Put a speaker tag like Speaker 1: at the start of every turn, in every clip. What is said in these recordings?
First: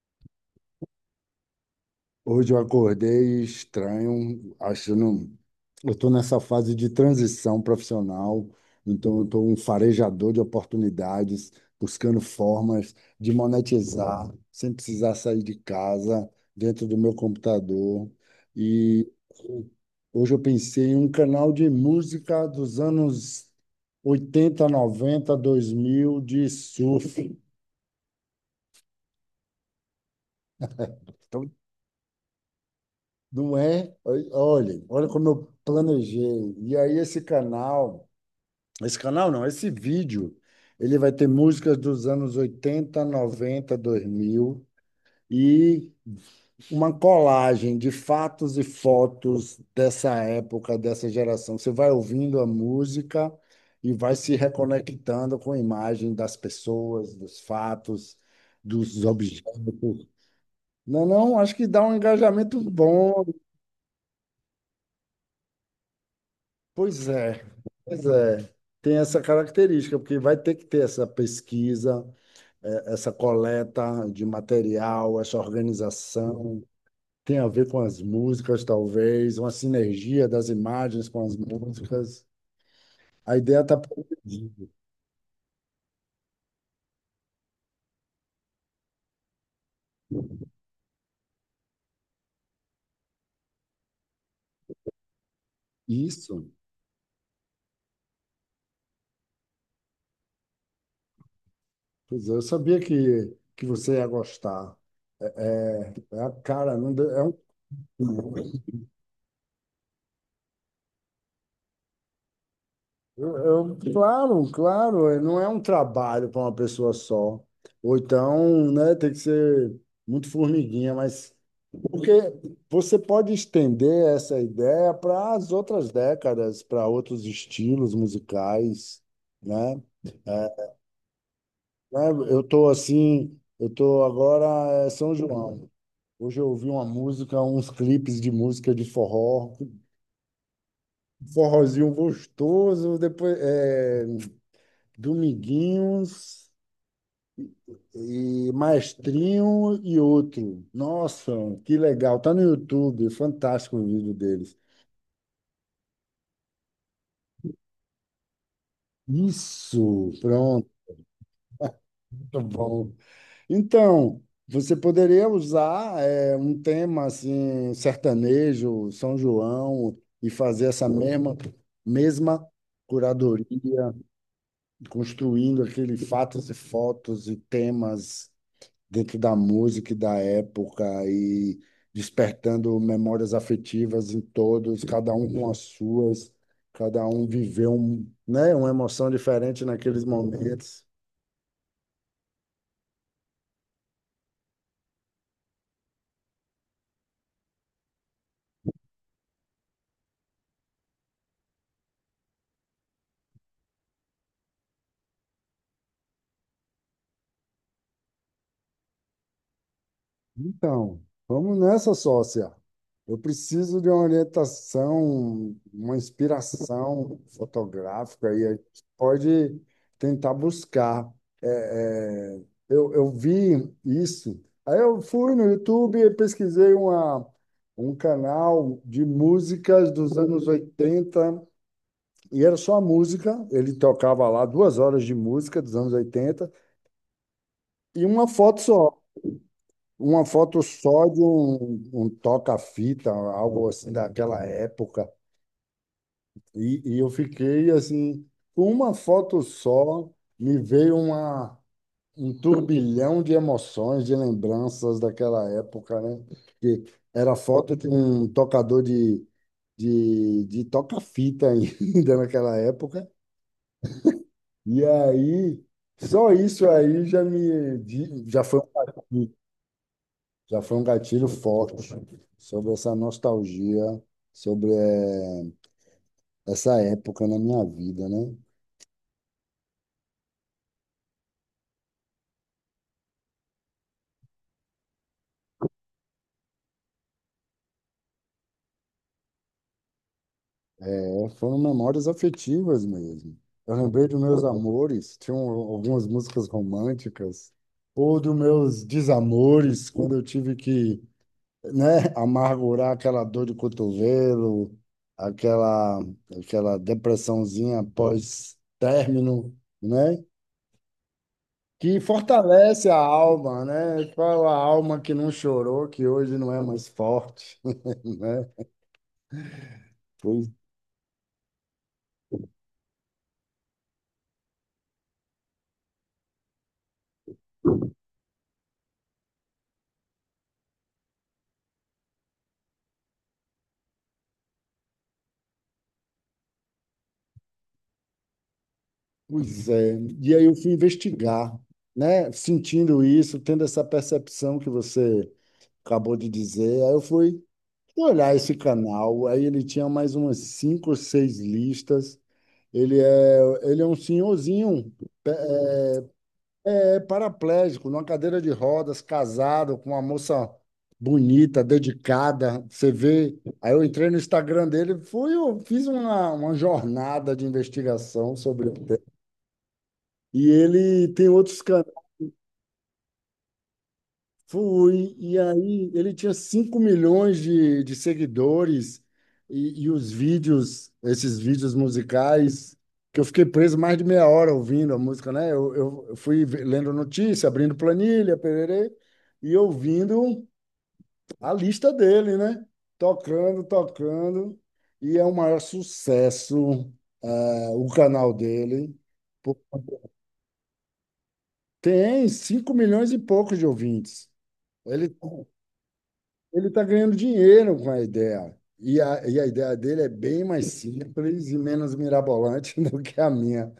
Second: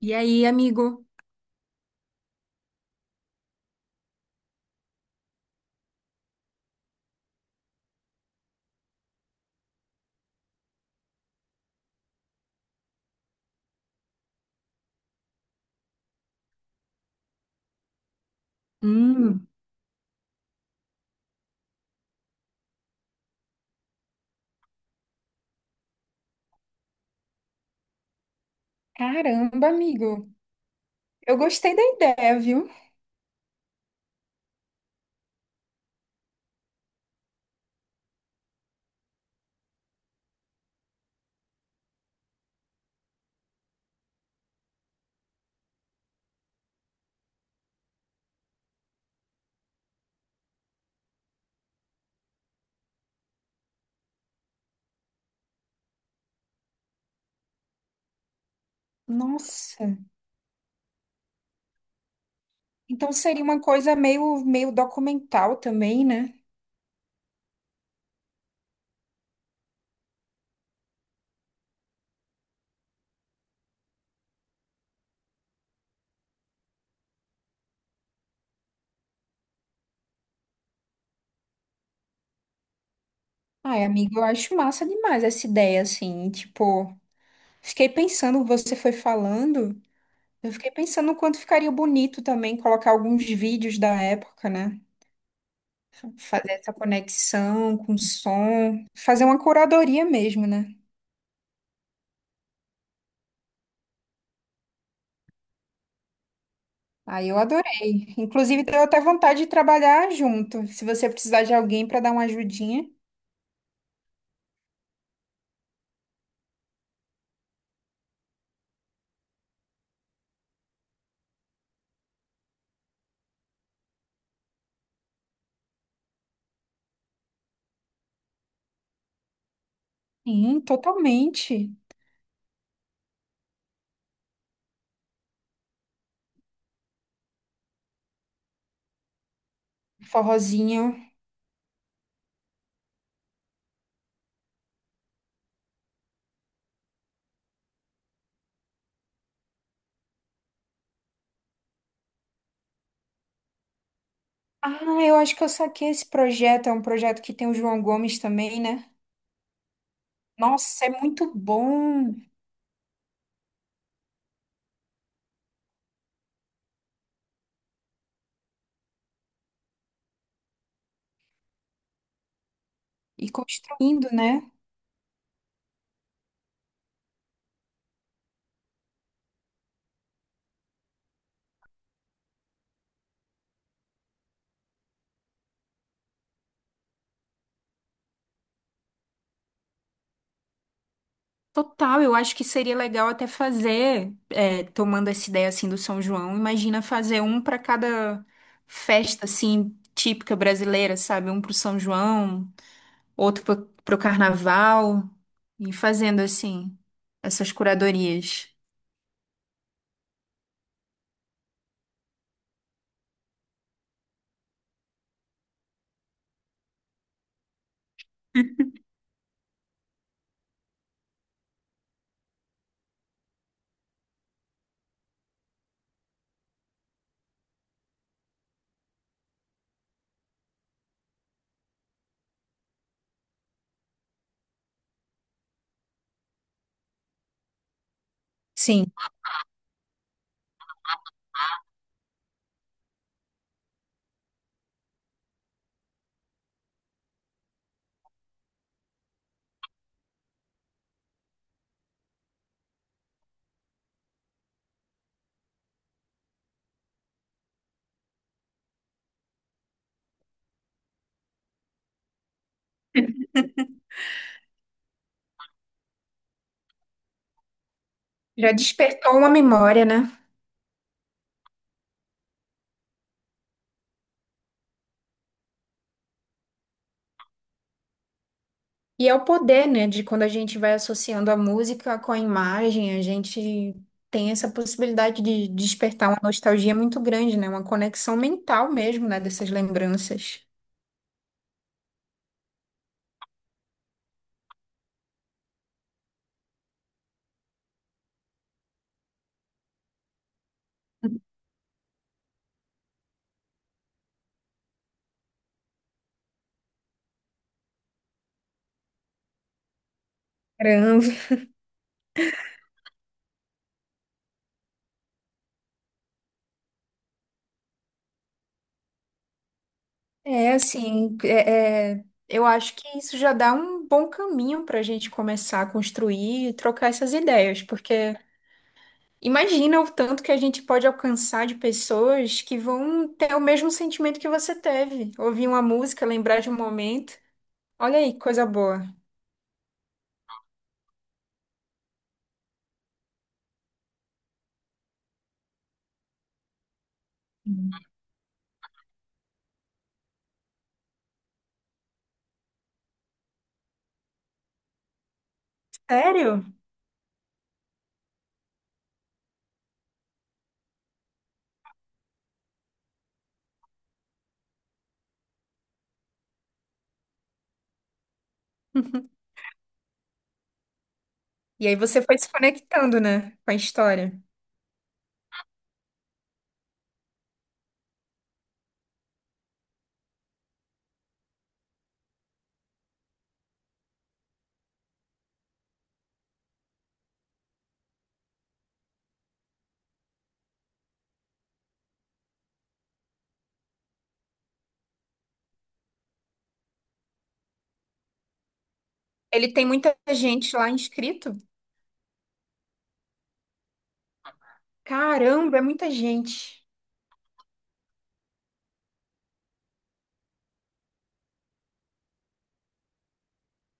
Speaker 1: E aí, amigo?
Speaker 2: Hoje eu acordei estranho, achando. Eu estou nessa fase de transição profissional, então eu estou um farejador de oportunidades, buscando formas de monetizar sem precisar sair de casa, dentro do meu computador. E
Speaker 1: Hum,
Speaker 2: hoje eu pensei em um canal de música dos anos oitenta, noventa, dois mil de surf.
Speaker 1: caramba, amigo. Eu
Speaker 2: Então,
Speaker 1: gostei da ideia, viu?
Speaker 2: não é? Olha, olha como eu planejei. E aí esse canal não, esse vídeo, ele vai ter músicas dos anos oitenta, noventa, dois mil e uma colagem de fatos e fotos dessa época, dessa geração. Você vai ouvindo a música e vai se reconectando com a imagem das pessoas, dos fatos, dos
Speaker 1: Nossa.
Speaker 2: objetos. Não, é não, acho que dá um engajamento
Speaker 1: Então
Speaker 2: bom.
Speaker 1: seria uma coisa meio documental também, né?
Speaker 2: Pois é. Pois é, tem essa característica, porque vai ter que ter essa pesquisa, essa coleta de material, essa organização. Tem a ver com as músicas, talvez, uma sinergia das imagens com as músicas. A ideia está
Speaker 1: Ai, amigo, eu acho
Speaker 2: produzida.
Speaker 1: massa demais essa ideia, assim. Tipo, fiquei pensando, você foi falando, eu fiquei pensando o quanto ficaria bonito também colocar alguns vídeos da época, né?
Speaker 2: Isso.
Speaker 1: Fazer essa conexão com o som, fazer uma curadoria mesmo, né?
Speaker 2: Pois é, eu sabia que você ia gostar. É a cara, não deu- é
Speaker 1: Aí
Speaker 2: um,
Speaker 1: eu adorei. Inclusive, deu até vontade de trabalhar junto. Se você precisar de alguém para dar uma ajudinha.
Speaker 2: eu- claro, claro, não é um trabalho para uma pessoa só. Ou então, né, tem que ser muito formiguinha, mas. Porque você pode estender essa ideia para as outras décadas, para outros estilos musicais, né?
Speaker 1: Sim,
Speaker 2: É,
Speaker 1: totalmente.
Speaker 2: né, eu estou assim, eu estou agora é São João. Hoje eu ouvi uma música, uns clipes de música de forró,
Speaker 1: Forrozinho.
Speaker 2: forrozinho gostoso, Dominguinhos e Maestrinho e outro. Nossa, que legal! Tá no YouTube, fantástico o vídeo deles.
Speaker 1: Ah, eu acho que eu saquei esse projeto. É um projeto que tem o João Gomes também, né?
Speaker 2: Isso, pronto.
Speaker 1: Nossa, é muito bom.
Speaker 2: Muito bom. Então, você poderia usar um tema assim, sertanejo, São João, e fazer essa mesma
Speaker 1: E
Speaker 2: curadoria,
Speaker 1: construindo, né?
Speaker 2: construindo aquele fatos e fotos e temas dentro da música e da época e despertando memórias afetivas em todos, cada um com as suas, cada um viveu um, né, uma emoção diferente naqueles momentos.
Speaker 1: Total, eu acho que seria legal até fazer, tomando essa ideia assim do São João, imagina fazer um para cada festa assim típica brasileira, sabe? Um pro São João, outro pro carnaval, e fazendo assim, essas curadorias.
Speaker 2: Então, vamos nessa, sócia. Eu preciso de uma orientação, uma inspiração fotográfica e a gente pode tentar buscar. É, é, eu vi isso. Aí eu fui no YouTube e pesquisei um canal de músicas dos anos 80 e era só música. Ele tocava lá duas horas de música dos anos 80 e uma foto
Speaker 1: Sim.
Speaker 2: só. Uma foto só de um toca-fita, algo assim daquela época. E eu fiquei assim, com uma foto só, me veio um turbilhão de emoções, de lembranças daquela época, né? Que era foto de um tocador de toca-fita ainda naquela época. E aí, só isso aí já me, di-
Speaker 1: Já despertou uma
Speaker 2: um
Speaker 1: memória, né?
Speaker 2: já foi um gatilho forte sobre essa nostalgia, sobre essa época na minha vida, né?
Speaker 1: E é o poder, né, de quando a gente vai associando a música com a imagem, a gente tem essa possibilidade de despertar uma nostalgia muito grande, né? Uma conexão mental mesmo, né, dessas lembranças.
Speaker 2: É, foram memórias afetivas mesmo. Eu lembrei dos meus amores, tinham algumas músicas românticas, ou dos meus desamores, quando eu tive que, né, amargurar aquela dor de cotovelo, aquela, aquela depressãozinha pós-término, né?
Speaker 1: Caramba.
Speaker 2: Que fortalece a alma, né? Qual a alma que não chorou, que hoje não é mais forte, né? Pois,
Speaker 1: É assim, eu acho que isso já dá um bom caminho para a gente começar a construir e trocar essas ideias, porque imagina o tanto que a gente pode alcançar de pessoas que vão ter o mesmo sentimento que você teve. Ouvir uma música, lembrar de um momento. Olha aí, que coisa boa.
Speaker 2: pois é. E aí eu fui investigar, né? Sentindo isso, tendo essa percepção que você acabou de dizer, aí eu fui olhar esse canal, aí ele tinha mais umas cinco ou seis listas. Ele é, ele é um senhorzinho,
Speaker 1: Sério?
Speaker 2: é paraplégico, numa cadeira de rodas, casado com uma moça bonita, dedicada. Você vê. Aí eu entrei no Instagram dele, fui, eu fiz uma jornada de investigação sobre o tema. E ele tem outros
Speaker 1: E aí
Speaker 2: canais.
Speaker 1: você foi se conectando, né, com a história.
Speaker 2: Fui, e aí ele tinha 5 milhões de seguidores e os vídeos, esses vídeos musicais, que eu fiquei preso mais de meia hora ouvindo a música, né? Eu fui lendo notícia, abrindo planilha, pererê, e ouvindo a lista dele, né? Tocando, tocando, e é o maior sucesso, ah, o canal dele.
Speaker 1: Ele
Speaker 2: Pô,
Speaker 1: tem muita gente lá inscrito?
Speaker 2: tem 5 milhões e poucos de ouvintes. Ele
Speaker 1: Caramba, é muita gente.
Speaker 2: Ele está ganhando dinheiro com a ideia. E a ideia dele é bem mais simples e menos mirabolante do que a minha.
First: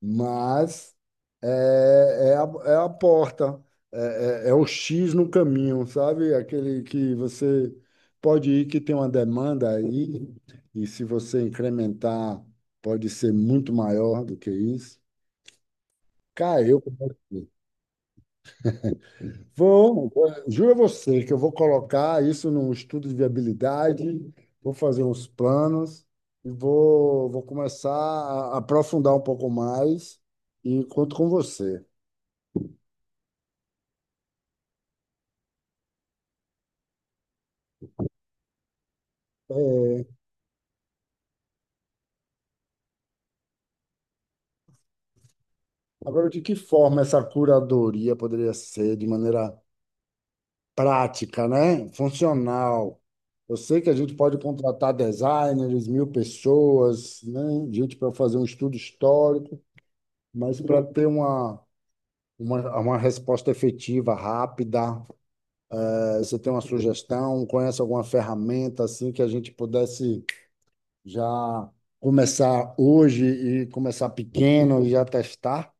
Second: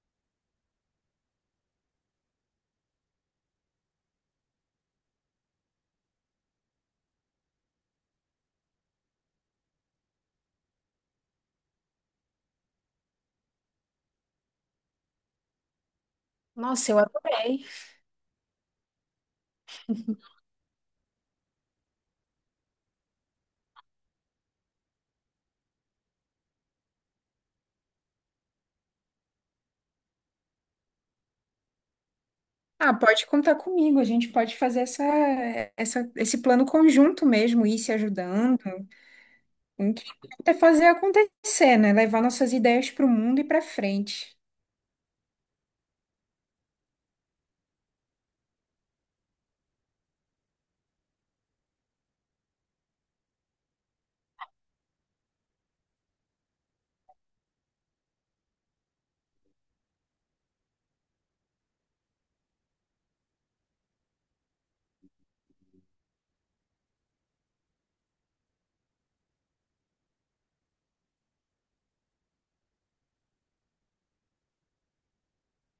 Speaker 2: Mas é, é a porta, é o X no caminho, sabe? Aquele que você pode ir, que tem uma demanda aí, e se você incrementar, pode ser muito maior do que isso. Caiu.
Speaker 1: Nossa, eu adorei.
Speaker 2: Vão, juro a você que eu vou colocar isso num estudo de viabilidade, vou fazer uns planos e vou começar a aprofundar um pouco mais e conto com você.
Speaker 1: Ah, pode contar comigo. A gente pode fazer esse plano conjunto mesmo, ir se ajudando. O que é fazer acontecer, né? Levar nossas ideias para o mundo e para frente.
Speaker 2: Agora, de que forma essa curadoria poderia ser de maneira prática, né? Funcional. Eu sei que a gente pode contratar designers, mil pessoas, né? Gente para fazer um estudo histórico, mas para ter uma resposta efetiva, rápida. Você tem uma sugestão? Conhece alguma ferramenta assim que a gente pudesse já começar hoje e começar pequeno e já testar?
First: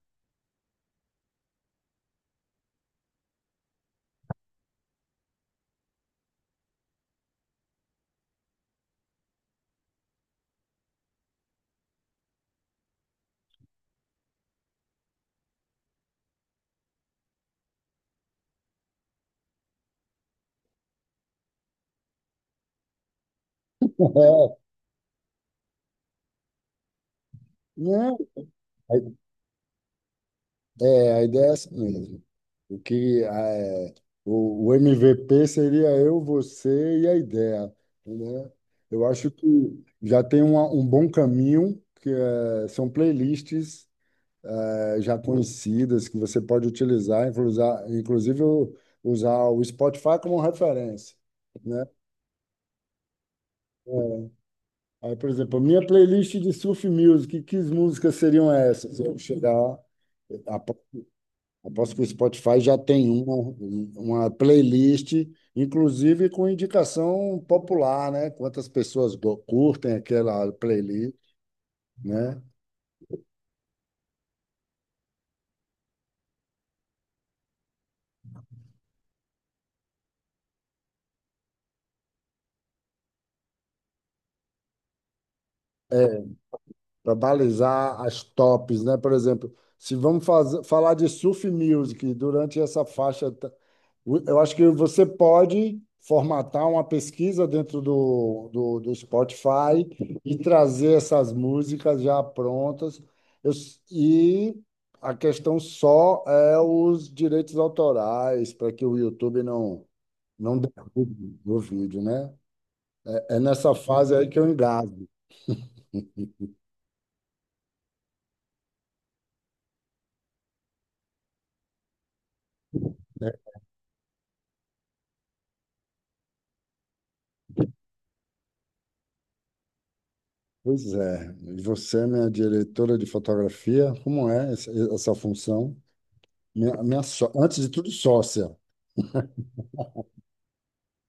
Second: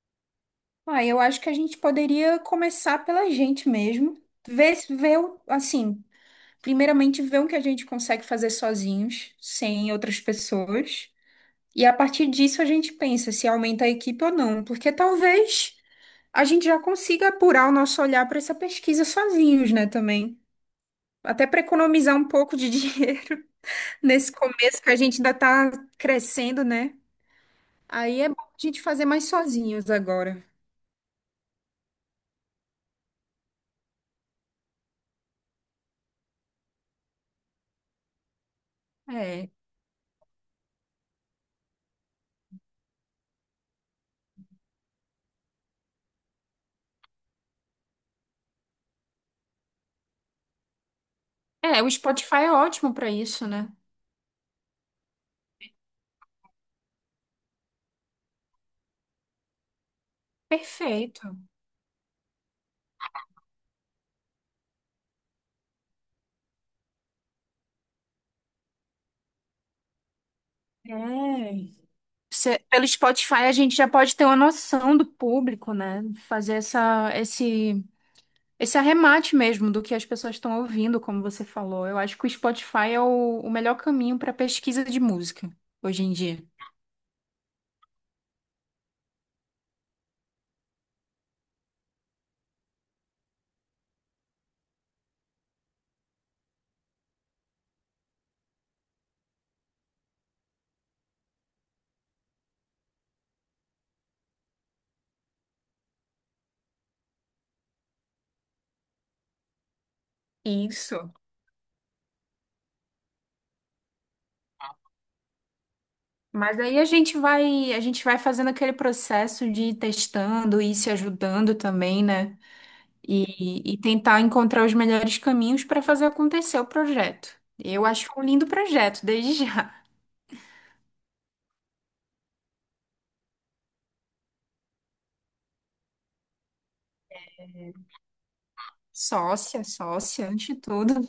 Speaker 1: Ah, eu acho que a gente poderia começar pela gente mesmo. Ver, se- ver, o- Assim, primeiramente ver o que a gente consegue fazer sozinhos, sem outras pessoas. E a partir disso a gente pensa se aumenta a equipe ou não, porque talvez a gente já consiga apurar o nosso olhar para essa pesquisa sozinhos, né, também. Até para economizar um pouco de dinheiro nesse começo que a gente ainda está crescendo, né?
Speaker 2: É, né?
Speaker 1: Aí é bom a gente fazer mais sozinhos agora.
Speaker 2: É, a ideia é essa mesmo. O que é, o MVP seria eu, você e a ideia, né? Eu acho que
Speaker 1: É.
Speaker 2: um bom caminho, que é, são playlists já conhecidas que você pode utilizar, inclusive usar o Spotify como referência,
Speaker 1: É,
Speaker 2: né?
Speaker 1: o Spotify é ótimo para isso, né?
Speaker 2: É, aí, por exemplo, minha playlist de surf music, que músicas seriam essas? Apo-
Speaker 1: Perfeito.
Speaker 2: Aposto que o Spotify já tem uma playlist, inclusive com indicação popular, né? Quantas pessoas curtem aquela
Speaker 1: É.
Speaker 2: playlist, né?
Speaker 1: Cê- pelo Spotify a gente já pode ter uma noção do público, né? Fazer esse arremate mesmo do que as pessoas estão ouvindo, como você falou. Eu acho que o Spotify é o melhor caminho para pesquisa de música hoje em dia.
Speaker 2: Para balizar as tops, né? Por exemplo, se vamos falar de surf music durante essa faixa, eu acho que você pode formatar uma pesquisa dentro do Spotify e trazer essas músicas já prontas. E a questão só é os direitos autorais, para que o YouTube não, não
Speaker 1: Isso.
Speaker 2: derrube o vídeo, né? É nessa fase aí que eu engasgo.
Speaker 1: Mas aí a gente vai fazendo aquele processo de ir testando e se ajudando também, né? E tentar encontrar os melhores caminhos para fazer acontecer o projeto. Eu acho um lindo projeto, desde já.
Speaker 2: Pois é, e você é minha diretora de fotografia, como é essa função? Antes de tudo, sócia.
Speaker 1: Sócia, sócia, antes de tudo.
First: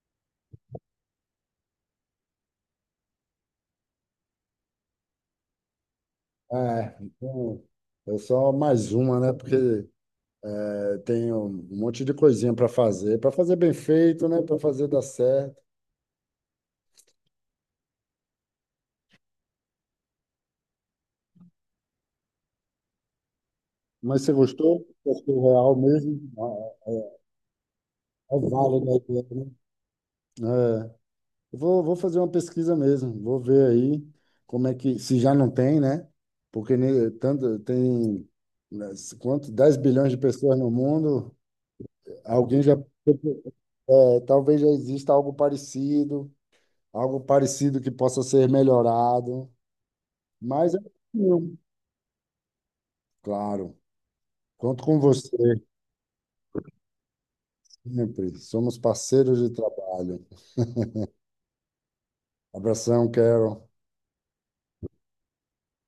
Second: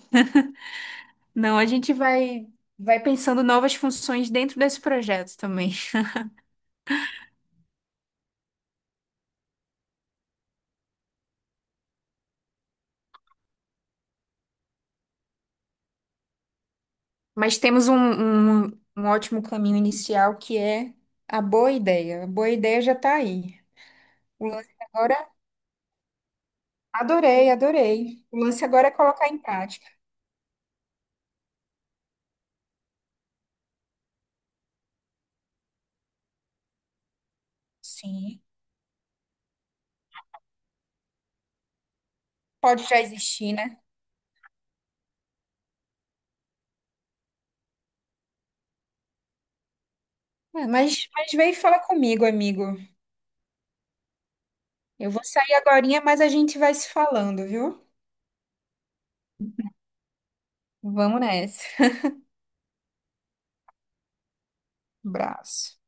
Speaker 1: Não, vai pensando novas funções dentro desse projeto também.
Speaker 2: É, então, eu sou mais uma, né? Porque é, tenho um monte de coisinha para fazer bem feito, né? Para fazer dar certo.
Speaker 1: Mas temos um ótimo caminho inicial que é a boa ideia. A boa ideia já está aí.
Speaker 2: Mas você
Speaker 1: O lance
Speaker 2: gostou?
Speaker 1: agora,
Speaker 2: Porque o real mesmo, ah,
Speaker 1: adorei, adorei. O
Speaker 2: é
Speaker 1: lance
Speaker 2: válido,
Speaker 1: agora é colocar em
Speaker 2: né?
Speaker 1: prática.
Speaker 2: É. Eu vou fazer uma pesquisa mesmo, vou ver aí como é que, se já não tem, né? Porque tanto, tem,
Speaker 1: Sim,
Speaker 2: né, quanto, 10 bilhões de pessoas no mundo, alguém já,
Speaker 1: pode já existir, né?
Speaker 2: é, talvez já exista algo parecido que possa ser melhorado,
Speaker 1: É,
Speaker 2: mas é
Speaker 1: mas vem e
Speaker 2: possível.
Speaker 1: fala comigo, amigo.
Speaker 2: Claro, conto com
Speaker 1: Eu vou
Speaker 2: você
Speaker 1: sair agorinha, mas a gente vai se falando, viu?
Speaker 2: sempre, somos parceiros de trabalho.
Speaker 1: Vamos nessa.
Speaker 2: Abração, Carol.
Speaker 1: Abraço.